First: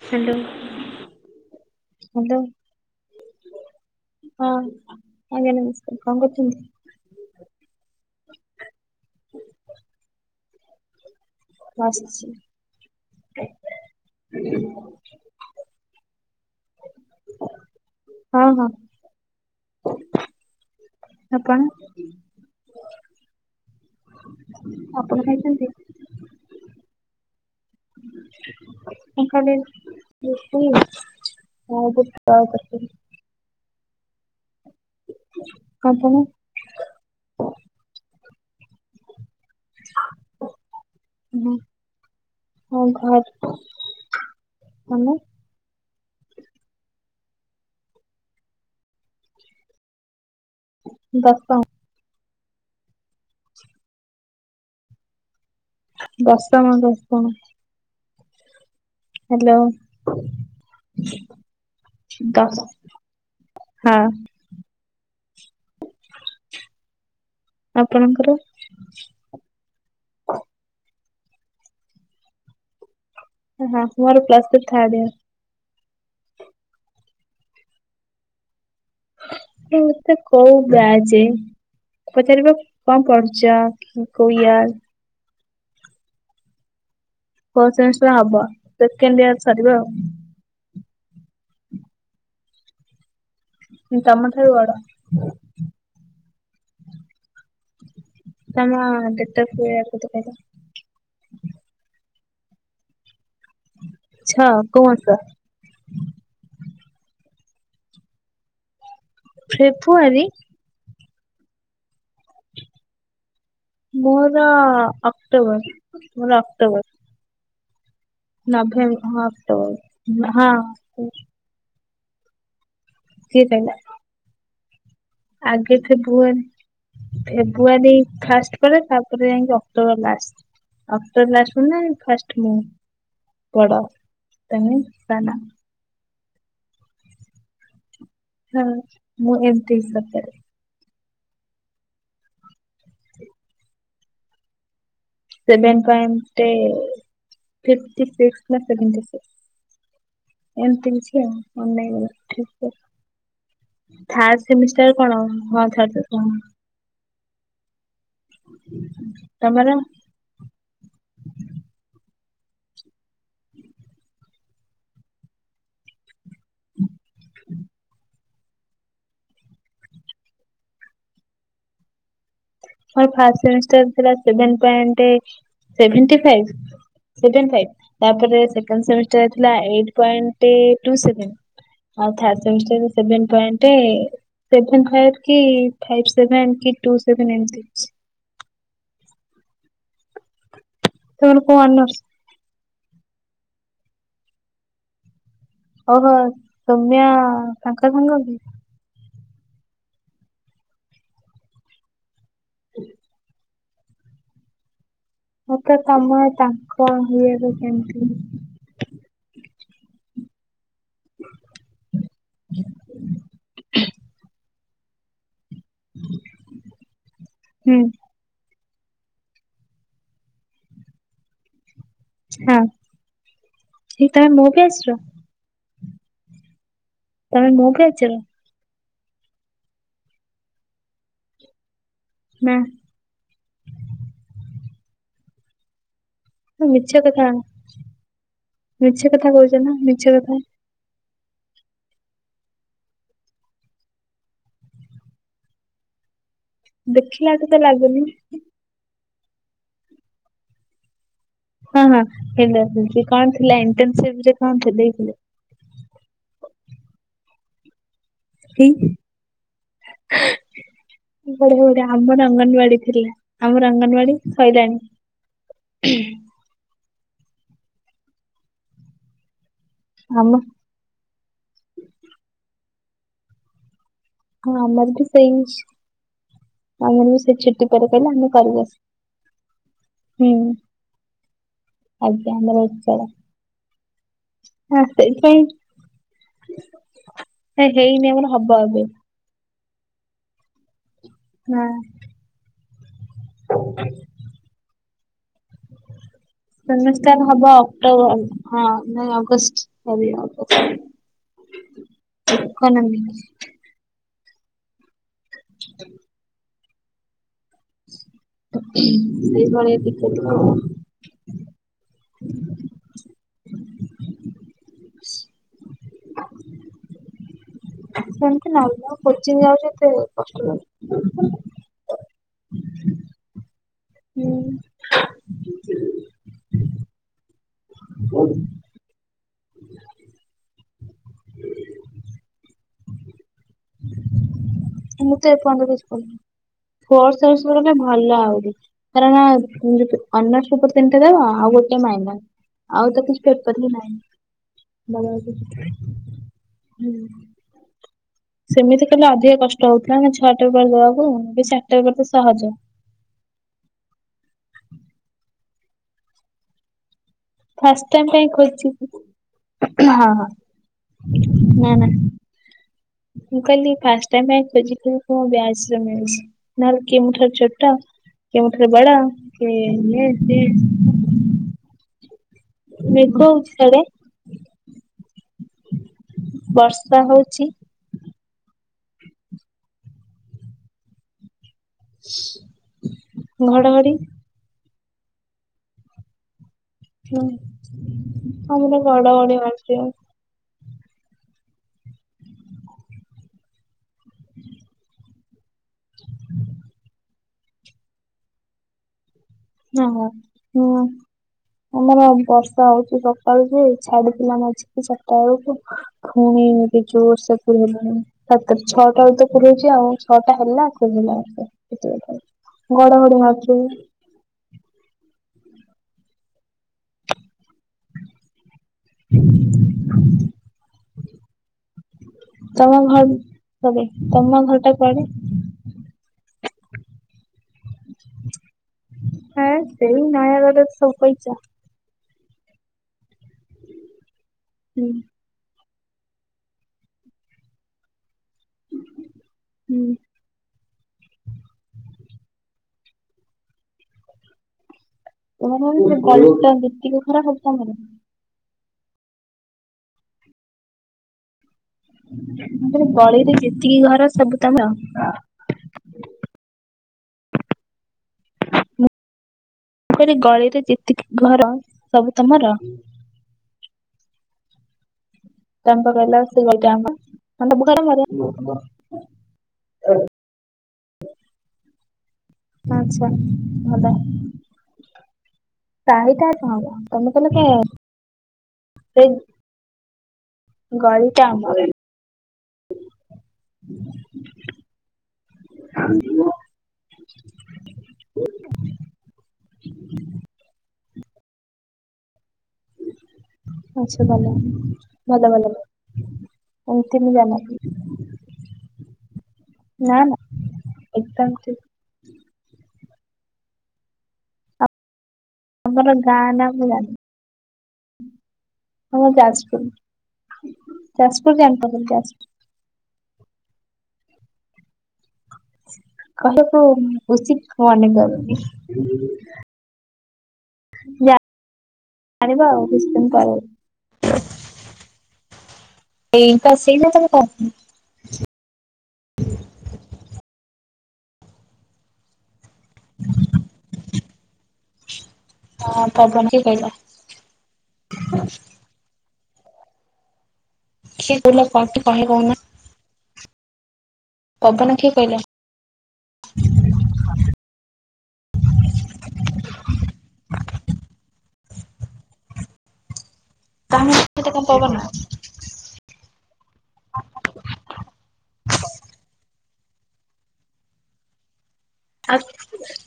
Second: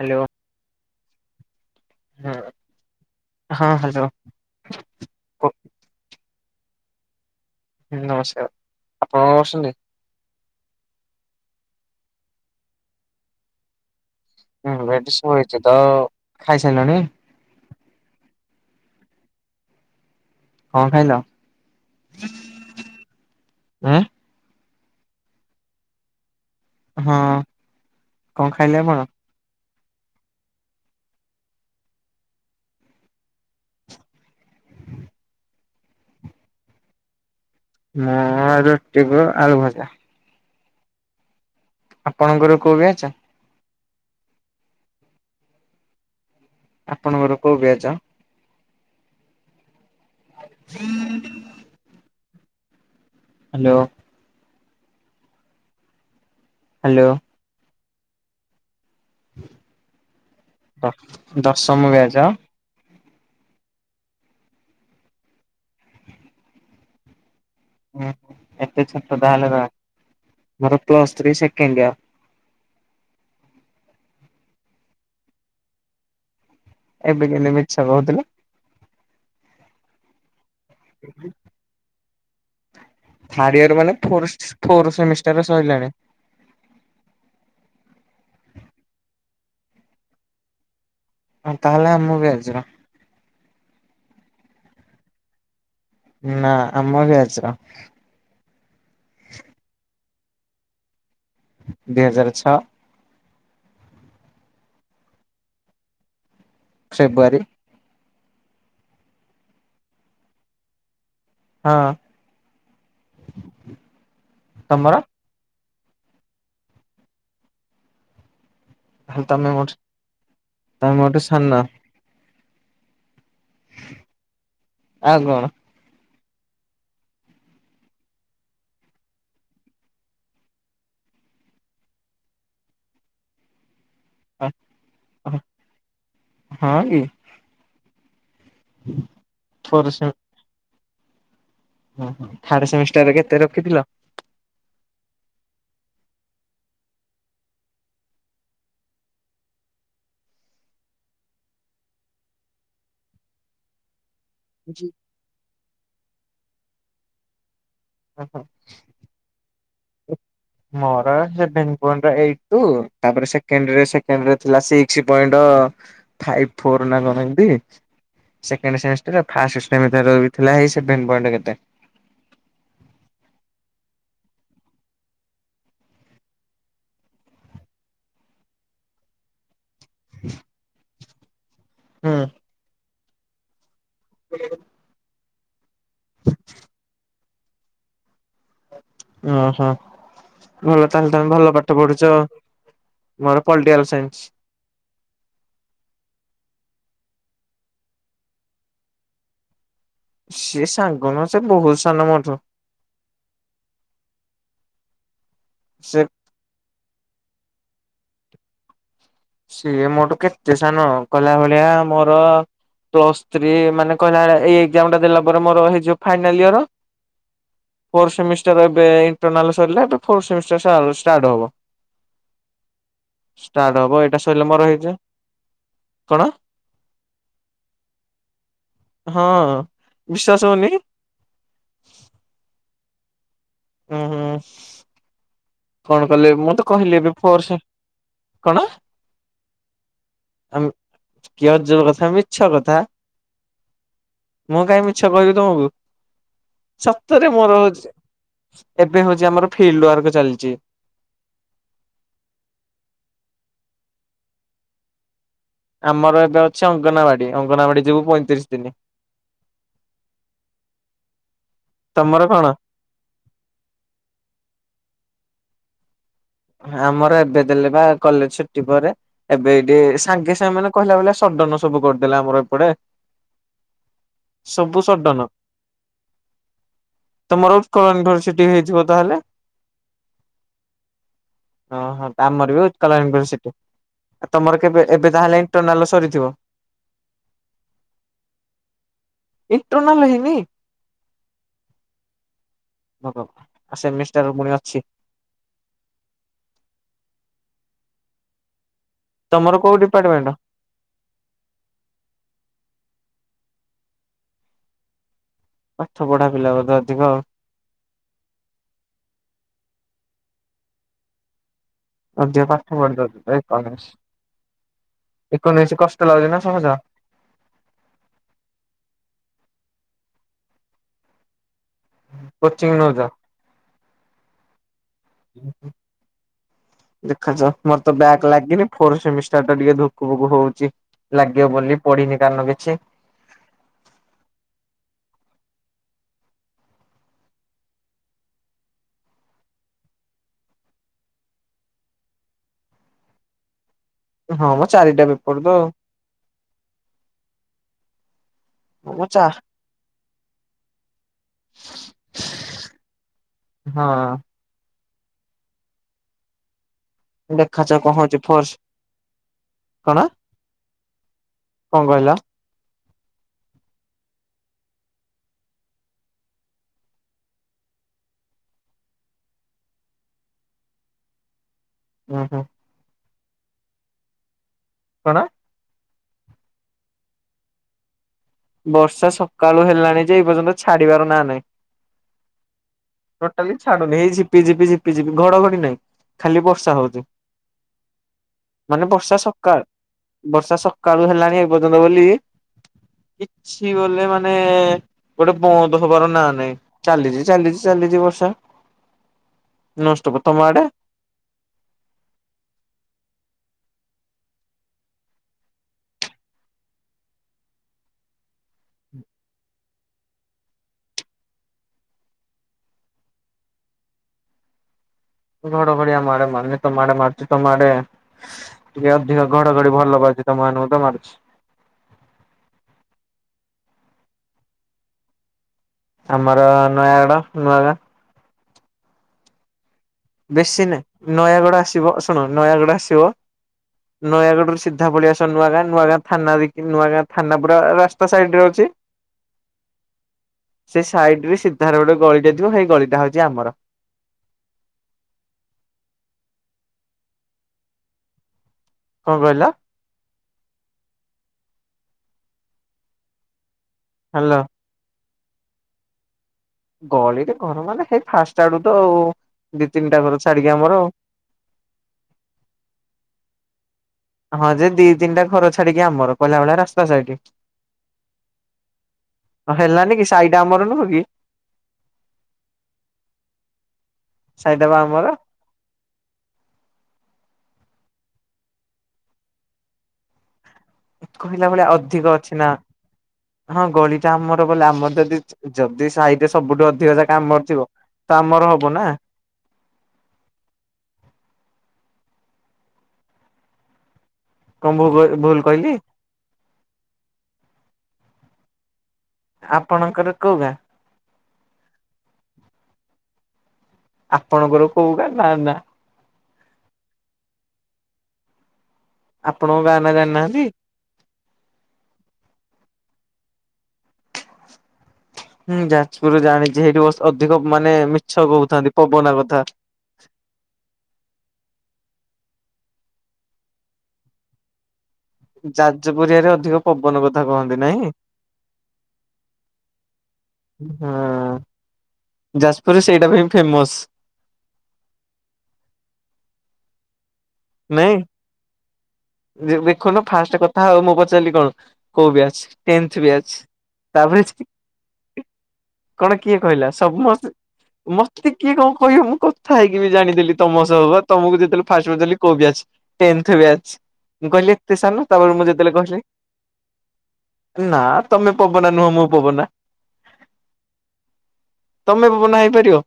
Hello hello ହଁ hello ହଁ hello ହଁ ଆଜ୍ଞା ନମସ୍କାର କଣ କରୁଚନ୍ତି? ନମସ୍କାର ଆପଣ କଣ କରୁଚନ୍ତି? ବସଚି। ହୁଁ ଏଠି ଶୋଇଚି ତ ଖାଇସାରିଲଣି? ହଁ ହଁ କଣ ଖାଇଲ ଆପଣ? ଏଁ ଆପଣ ଖାଇଚନ୍ତି? ହଁ କଣ ଖାଇଲେ ଆପଣ? ମୁଁ ଖାଇଲି ରୁଟି ଆଉ ବୁଟ ତରକାରୀ। ଆପଣ? ମୁଁ ରୁଟିକୁ ଆଳୁ ଭଜା। ଆପଣଙ୍କର କୋଉ ହଁ ବ୍ୟାଚ ଘର ତମେ? ଆପଣଙ୍କର କୋଉ ବ୍ୟାଚ? ଦଶମ। ହାଲୋ ଦଶମ ହ୍ୟାଲୋ ଦଶମ ହାଲୋ ଦଶମ ବ୍ୟାଚ ଦସ୍ ହଁ ଆପଣଙ୍କର? ଏତେ ଛୋଟ ତାହେଲେ ତମେ ମୋର ପ୍ଲସ୍ ଥ୍ରୀ ସେକେଣ୍ଡ ଇୟର। ହଁ ମୋର ପ୍ଲସ୍ ଥ୍ରୀ ଥାର୍ଡ ଇୟର। ଏବେ କେମତି ମିଛ କହୁଥିଲୁ? ଏମିତି କୋଉ ବ୍ୟାଚ ପଚାରିବା କଣ ପଢୁଚ କଣ କୋଉ ୟିଅର? ତାର ସଇଲାଣି। ଫୋର୍ଥ ସେମିଷ୍ଟାର ହବ ସେକେଣ୍ଡ ଇୟର ସରିବ ଆଉ। ଆଉ ତାହେଲେ ଆମ ବ୍ୟାଚ? ତମ ଠାରୁ ବଡ। ନା ଆମ ବ୍ୟାଚର। ତମ ଡେଟ ଅଫ ୟର କେତେ କହିଲ? ଦୁଇ ହଜାର ଛଅ ଛ କୁ ହସା। ଫେବୃଆରୀ। ଫେବୃଆରୀ। ହଁ। ମୋର ତମର ଅକ୍ଟୋବର ମୋର ଅକ୍ଟୋବର। ନଭେ ହଁ ତାହେଲେ ଅକ୍ଟୋବର ହଁ। ହା ନା। କିଏ କଇଲା। ଆଉ କଣ? ଏ ଫେବୃଆରୀ ଫେବୃୁଆରୀ ଫାଷ୍ଟ ପରେ ତାପରେ ଯାଇକି October last. October last [unintelligible] first ମୁଁ ବଡ଼। ଇତାନି ଇସାନା। ହଁ କି? ହଁ ମୁଁ ଏମିତି ଫୋର୍ ସତରେ। ଓ ଥାର୍ଡ ସେମିଷ୍ଟାରରେ କେତେ ରଖିଥିଲ? ସେଭନ୍ ପଏଣ୍ଟ ଫିଫ୍ଟୀ ସିକ୍ସି ନା ସେଭେଣ୍ଟୀ ସିକ୍ସି। ଏମିତି କିଛି ଆଉ ଅନେଇ [inaudible] ଥାର୍ଡ ଜି ସେମିଷ୍ଟାର କଣ ହଁ ଥାର୍ଡ ସେମିଷ୍ଟର ହଁ। ତମର? ମୋର ସେଭେନ୍ ପଏଣ୍ଟ ଏଇଟି ଟୁ ତାପରେ ସେକେଣ୍ଡ ରେ ସେକେଣ୍ଡ ରେ ଥିଲା ସିକ୍ସି ପଏଣ୍ଟ ଫାଇପି ଫୋର ନା କଣ ଏମତି। ସେକେଣ୍ଡ ସେମିଷ୍ଟର ଫାଷ୍ଟ ସେମିଷ୍ଟାର ଥିଲାଇ ସେଭେନ ପଏଣ୍ଟ କେତେ ମୋର ଫାର୍ଷ୍ଟ ସେମିଷ୍ଟର ଥିଲା seven point seventy five. Seven five. ତାପରେ ସେକଣ୍ଡମିଷ୍ଟଥିଲା ଏଇ ପଏଣ୍ଟ ଟୁ ସେଭେନ ଆଉ ହୁଁ third semester seven point seven five କି ଫାଇପି ସେଭେନ କି ଟୁ ସେଭେନ ଏମତି ଅଚ୍ଛି। ଓହୋ ଭଲ ତାହେଲେ ତମେ ତମର କୋଉ ଭଲ ପାଠ ଅନର୍ସ ପଢୁଛ। ମୋର ପଲିଟିିକାଲ ସାଇନ୍ସି। ଓହୋ ସମ୍ୟା ତାଙ୍କ ସାଙ୍ଗ କି? ସିଏ ସାଙ୍ଗ ନୁହଁ ସେ ବହୁତୁ ସାନ ମଠୁ। ହଁ ମତେ ସେ ତମର ତାଙ୍କ ହିଆରେ ସେମିତି। ସିଏ ମୋଟୁ କେ ସାନ କହିଲା ଭଳିଆ ମୋର ପ୍ଲସ ସ୍ତ୍ରୀ ମାନେ କହିଲା ଭଳିଆ ଏଇ ଏକ୍ସାମ୍ ଟା ଦେଲା ପରେ ମୋର ହେଇଯିବା ଫାଇନାଲ ୟର୍। ହୁଁ ଫୋର୍ ସେମି ତାର ଏବେ ଇଣ୍ଟରନାଲ ସରିଲା ହେଠୁ ଫୋର୍ ସେମିଷ୍ଟର ଷ୍ଟାର୍ଟ ହବ। ହଁ ଷ୍ଟାର୍ଟ ହବ ଠିକ ଏଇଟା ତମେ ମୋ ଶୋଇଲ ମର ବ୍ୟାଚର ହେଇଯ କଣ? ତମେ ମୁଁ ବି ଆଚ ହଁ ବିଶ୍ୱାସ ହଉନି? ନା। ହୁଁ ହୁଁ। ହୁଁ। କଣ କଲେ ମୁଁ ତ କହିଲି ମିଛ ଏବେ କଥା ଫୋର୍ ସେ କଣ ମିଛ କଥା କହୁଛ ନା ମିଛ କଥା। କି ଅଜବ କଥା ମିଛ କଥା। ମୁଁ କାଇଁ ମିଛ କହିବି ତମକୁ ସତରେ ଦେଖିଲାଠୁ ମୋର ତ ହୋଉଚି ଲାଗୁନି। ଏବେ ହୋଉଚି ଆମର ଫିଲ୍ଡ ୱାର୍କ ଚାଲିଚି। ହଁ ହଁ ହେ କଣ ଥିଲା? ଇଣ୍ଟ ରେ କଣ ଦେଇଥିଲେ? ଆମର ଏବେ ଅଛି ଅଙ୍ଗନବାଡି, ଅଙ୍ଗନବାଡି ଯିବୁ ପଇଁତିରିଶ ଦିନ [unintelligible] ବଢିଆ ବଢିଆ ତମର ଆମର କଣ? ଅଙ୍ଗନବାଡି ଥିଲା? ଆମର ଅଙ୍ଗନବାଡି ସଇଲାଣି। [unintelligible] ଆମର ଏବେ ଦେଲେ ବା କଲେଜ ଛୁଟି ପରେ ଏବେ ଏଇଠି ସାଙ୍ଗେ ଆମ ସାଙ୍ଗେ ମାନେ କହିଲା ଭଳିଆ ସଡନ୍ ସବୁ କରିଦେଲା ଆମର ଏପଟେ। ହଁ ସବୁ ଆମର ବି ସଡନ ସେଇ ଇସୁ। ଆମର ସେ ତମର ଛୁଟି ଉତ୍କଳ ପରେ କହିଲେ। ଆମେ ୟୁନିଭରସିଟି କରି ହେଇଥିବ ତାହେଲେ? ଆସି ହୁଁ। ହଁ ହଁ ଆମର ବି ଉତ୍କଳ ୟୁନିଭରସିଟି। ଆଉ ତମର କେବେ ହଁ ଏବେ ତାହେଲେ ଇଣ୍ଟରନାଲ ସରିଥିବ। ହେ ହେଇନି ଆମର ହବ ଏବେ। ଇଣ୍ଟରନାଲ ହେଇନି? ହୁଁ। ଓହୋ ସେମିଷ୍ଟାର ଫୁଣୀ ଅଛି। ସେମିଷ୍ଟର ହବ ଅକ୍ଟୋବର ହଁ ନାଇଁ ତମର ଅଗଷ୍ଟ କୋଉ ସାରି ଡିପାର୍ଟମେଣ୍ଟ? ହବ। ଇକୋନୋମିକ୍ସ ପାଠ ପଢା ପିଲା ବୋଧେ ଅଧିକ ଆଉ। ସେଇଭଳିଆ ଟିକେ ଟିକେ ଆଉ। ଅଧିକ ପାଠ ପଢି ଦୋଉଚ [unintelligible] ଇକୋନୋମିକ୍ସ। ଇକୋନୋମିକ୍ସ କଷ୍ଟ ଲାଗୁଚି ନା ସହଜ? ସେମତି ନା [unintelligible] ଆଉ କୋଚିଂ ଯାଉଚି ଏତେ କଷ୍ଟ ଲାଗୁନି। କୋଚିଂ ନୋଉଚ? ହୁଁ। ଦେଖାଯାଉ ମୋର ତ ବ୍ୟାକ୍ ଲାଗିନି ଫୋର ସେମିଷ୍ଟର ଟା ଟିକେ ଧୁକୁ ଧୁକୁ ହୋଉଚି। ଲାଗିବ ବୋଲି ପଢିନି କାରଣ କିଛି। ମୁଁ ତ ଏପର୍ଯ୍ୟନ୍ତ କିଛି ପଢିନି। ଫୋର୍ ସେମିଷ୍ଟାର ବି ଭଲ ଆହୁରି। କାରଣ ଅନର୍ଶ ପେପର୍ ତିନିଟା ରହିବ, ଆଉ ଗୋଟେ ମାଇନର୍। ଆଉ ତ କିଛି ପେପର ହିଁ ହଁ ମ ଚାରିଟା ପେପର ତ ନାହିଁ। ଆଉ [unintelligible] ସେମିତି କହିଲେ ମୋ ଚା ଅଧିକ କଷ୍ଟ ହୋଉଥିଲା ନା ଛଅଟା ପେପର୍ ଦବାକୁ ଏବେ ଚାରିଟା ପେପର୍ ତ ସହଜ। ହଁ। ଦେଖାଯାଉ ଫାଷ୍ଟ କଣ ଟାଇମ୍ ହଉଛି ପାଇଁ ଫୋର୍ସ ଖୋଲିଚି [unintelligible] କଣ ହଁ ହଁ ନାଁ କଣ ନାଁ। କହିଲ ମୁଁ କହିଲି ଫାଷ୍ଟ ଟାଇମ୍ ପାଇଁ ଖୋଜିକି ମୋ ବ୍ୟାଚରେ ମିଳୁଚି। ନହେଲେ କିଏ ମୁଁ ଠାରୁ ଛୋଟ କିଏ ମୋ ଠାରୁ ବଡ କିଏ ଇଏ ସିଏ। ଉଁ ହୁଁ। ମେଘ ହୋଉଚି ସିଆଡେ? କଣ? ବର୍ଷା ହୋଉଚି? ବର୍ଷା ସକାଳୁ ହେଲାଣି ଯେ ଏଇ ପର୍ଯ୍ୟନ୍ତ ଛାଡିବାର ନା ନାହିଁ। ଟୋଟାଲି ଘଡଘଡି ଛାଡୁନ ଏଇ ଝି ପିଝିପି, ଝିପିଝିପି ଘଡଘଡି ନାହିଁ। ଖାଲି ବର୍ଷା ହୋଉ ହୁଁ ଆମର ବର୍ଷା ବଡଘଡି ସକାଳ ମାରୁଚି ଆଉ। ବର୍ଷା ସକାଳୁ ହେଲାଣି, ଏପର୍ଯ୍ୟନ୍ତ ବୋଲି କିଛି ବୋଲି ମାନେ ଗୋଟେ ବନ୍ଦ ହେବାର ନା ନାଇଁ ଚାଲିଛି, ଚାଲିଛି, ଚାଲିଛି ବର୍ଷା। ହଁ। ନନଷ୍ଟପ୍ ତାମାଆଡ? ହୁଁ ଆମର ବର୍ଷା ହଉଛି ସକାଳୁ ଯେ, ଛାଡିଥିଲା। ମଝିରେ ଚାରିଟା ବେଳକୁ। ଫୁଣି ଯୋରେସରେ ବର୍ଷା କଣ ହେଲାଣି। ସାତ ଛଅଟା ବେଳୁ ତ ପକାଉଛି ଆଉ ଛଅଟା ହେଲା କମିଲା ବର୍ଷା [unintelligible] ଘଡଘଡି ମାରୁଛି। ଘଡ଼ ଘଡ଼ିଆ ଆମ ଆଡ଼େ ମାରୁନି ତମ ମାରଚି, ତ ତମଆଡେ ଟିକେ ଅଧିକ ଘଡଘଡି ଭଲ ପାଉଛି ତମ ମାନଙ୍କୁ ତ ମାରୁଛି। ତମ ଘର କ ତମ ଘର ଟା କୁଆଡେ? ଆମର ନୂଆାଗଡ ନୂଆଗାଁ। ହେ ସେଇ ନୟାଗଡ଼ ଶୋ କରୁଛ। ଏବେ ଶୁଣ ନୟାଗଡ ଆସିବ ନୟାଗଡରୁ ସିଧା ହୁଁ ପଲେଇ [unintelligible] ନୂଆଗାଁ ନୂଆଗାଁ ଥାନା ଦେଇକି ନୂଆାଁ ଥାନା ପୁରା ରା ସାଇଡରେ ଅଛି ହୁଁ ସେ ସାଇଡରେ ସିଧାର ଗୋଟେ ଗଳିଟେ ହେଇ ଗଳିଟା ହଉଛି ଆମର। ତମର [unintelligible] କଣ କହିଲ? ତମ ଗଳିରେ ଯେତିକି ଘର ହାଲୋ। ସବୁ ତମର? ଗଳିରେ ଘର ମାନେ ହେଇ ଫାଷ୍ଟ ଆଡୁ ତ ଆଉ ଦି ତିନିଟା କହିଲି ଘର ଛାଡିକି ଗଳିରେ ଆମର ଆଉ। ଯେତିକି ଘର ସବୁ ତମର? ହଁ ଯେ ଦି ତିନଟା ଘର ଚ୍ ତମେ ପା କହିଲ [unintelligible] ତମେ ଭୋକରେ [unintelligible] ହେଲାନି କି ସାଇଟା ଆମର ନୁହଁ କି? ଆଚ୍ଛା ଭଲ। ସାଇଟା ପା ଆମର। ସାହିଟା ଟା ତମର ତମେ [unintelligible] ଗଳିଟା କହିଲା ଆମର। ଭଳିଆ ଅଧିକ ଅଛି ନା। ହଁ ଗଳି ଟା ଆମର ବଲେ ଆମର ଯଦି ଯଦି ସାହିରେ ସବୁଠୁ ଅଧିକ ଜାଗା ଆମର ଥିବ। ତ ଆମର ହବ ନା। ଆଚ୍ଛା ଭଲ କଣ ଭୁ ଭଲ ଭୁଲ ଭଲ। କହିଲି ମୁତିନି [unintelligible] ଆପଣଙ୍କର କୋଉ ଗାଁ? ଏକଦମ। ଆପଣଙ୍କର କୋଉ ଗାଁ ନା ନା? ଆମର ଗାଁ ନା ମୁ ଜାଣିନି? ଆମର ଆପଣଙ୍କ ଯାଜପୁର ଗାଁ ନା ଜାଣିନାହାନ୍ତି? ଯାଜପୁର ଜାଣିଥିବ ଯାଜପୁର। ହଁ ଯାଜପୁର କହିବାକୁ ଜାଣିଛି ସେଇଠି ଅଧିକ ଉଚିତ୍ ମାନେ ମନେ ମିଛ କରୁନି। କହୁଥାନ୍ତି ପବନା କଥା। ଜାଣିବ ଆଉ କିଛିଦିନ ପରେ। ଯାଜପୁରିଆରେ ଏଇଟା ଅଧିକ ସେଇଟା ପବନ ତମେ କଥା କହୁଥିଲ। କହନ୍ତି ନହିଁ? ହଁ ଯାଜପୁର ସେଇଟା ପାଇଁ ଫେମସ। ହଁ ପବନ କିଏ କହିଲା? ନାଇଁ। ଦେଖୁନ ଫାଷ୍ଟ କଥା ହଉ ମୁଁ କିଏ ପଚାରିଲି କହିଲ କଣ କହେ କୋଉ କହୁନା ବ୍ୟଚ୍ ଟେନ୍ଥ ବ୍ୟାଚ୍ ତାପରେ ପବନ କିଏ କହିଲା? କଣ କିଏ କହିଲା ସମସ୍ତେ ମତେ କିଏ କଣ କହିବ ମୁଁ କଥା ହେଇକିବି ଜାଣିଦେଲି ତମ ସହବା ତମକୁ ଯେତେବେଳେ ଫାଷ୍ଟ ପଚାରିଲି କୋଉ ଵ୍ୟଚ୍ ଟେନ୍ଥ ବ୍ୟାଚ୍ ତମେ ମୁ ମତେ କଣ କହିଲି ପବନ ଏତେ ସାନ ତାପରେ ମୁ ଯେ ତେଳେକହିଲି ନାଁ ତମେ ପବନା ନୁହଁ ମୁଁ ପବନା। ତମେ ଆଉ ପବନା ହେଇପାରିବ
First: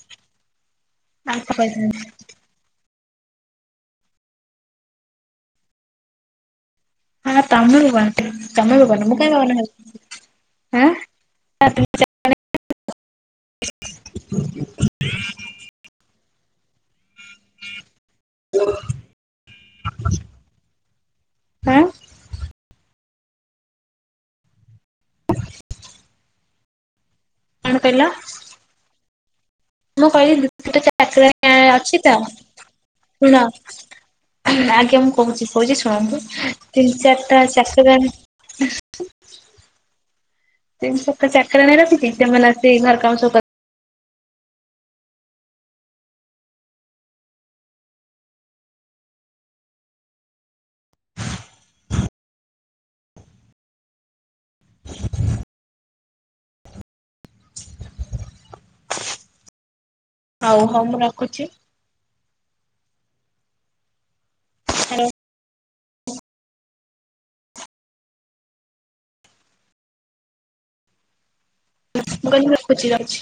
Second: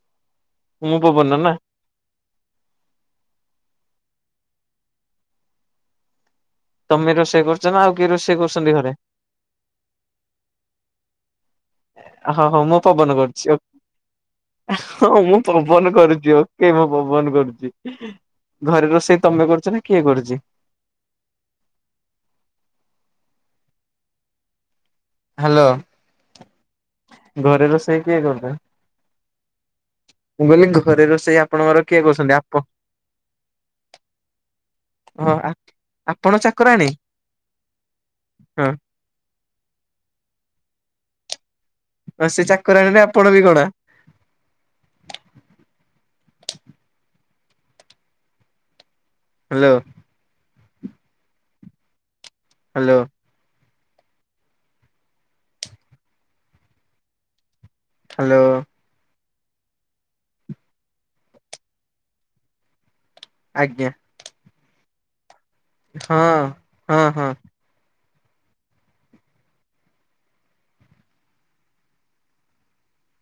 ମୁଁ ପବନା ନାଁ। ହୁଁ। ତମେ ରୋଷେଇ ହ କରୁଛ ନା ତମେ ଆଉ କିଏ ପବନାଟି ରୋଷେଇ କରୁଛନ୍ତି ତମେ ଘରେ? ପବନ ମୁକାଇଁ ପବନା ହେବି ଆଁ [unintelligible] ହଁ ହଁ ମୁଁ ପବନ କରୁଚି ଆଉ ହଁ ମୁଁ ପବନ କରୁଚି ଆଉ। କିଏବା ପବନ କରୁଚି ଘରେ ରୋଷେଇ ତମେ କରୁଚିନା କିଏ କରୁଚି? ଆଁ? ହାଲୋ। ଘରେ କଣ ରୋଷେଇ କହିଲ କିଏ କରୁଚନ୍ତି? ମୁଁ କହିଲି ଦୁଇ ତିନିଟା ଘରେ ରୋଷେଇ ଚାକରାଣି ଆପଣଙ୍କର କିଏ ଅଛିତ କରୁଛନ୍ତି ଆପ ଶୁଣ। ଆଜ୍ଞା ମୁଁ ହଁ କହୁଚି କହୁଚି ଶୁଣନ୍ତୁ ଆପଣ ତିନି ଚାକରାଣୀ ଚାରିଟା ଚାକରାଣି ହଁ। ତିନି ଚାରିଟା ଚାକେରାଣୀ ରଖିଚି ଆଉ ସେ ସେମାନେ ଆସିକି ଘର୍ ଚାକରାଣୀରେ କାମ ଆପଣ ସବୁ ବି କ ଗଣା ହାଲୋ। ହାଲୋ। ହାଲୋ। ହଉ ହଉ ମୁଁ ରଖୁଚି। ଆଜ୍ଞା। ହାଲୋ। ହଁ ହଁ ହଁ। ମୁଁ କହିଲି ରଖୁଚି ଯାଉଚି।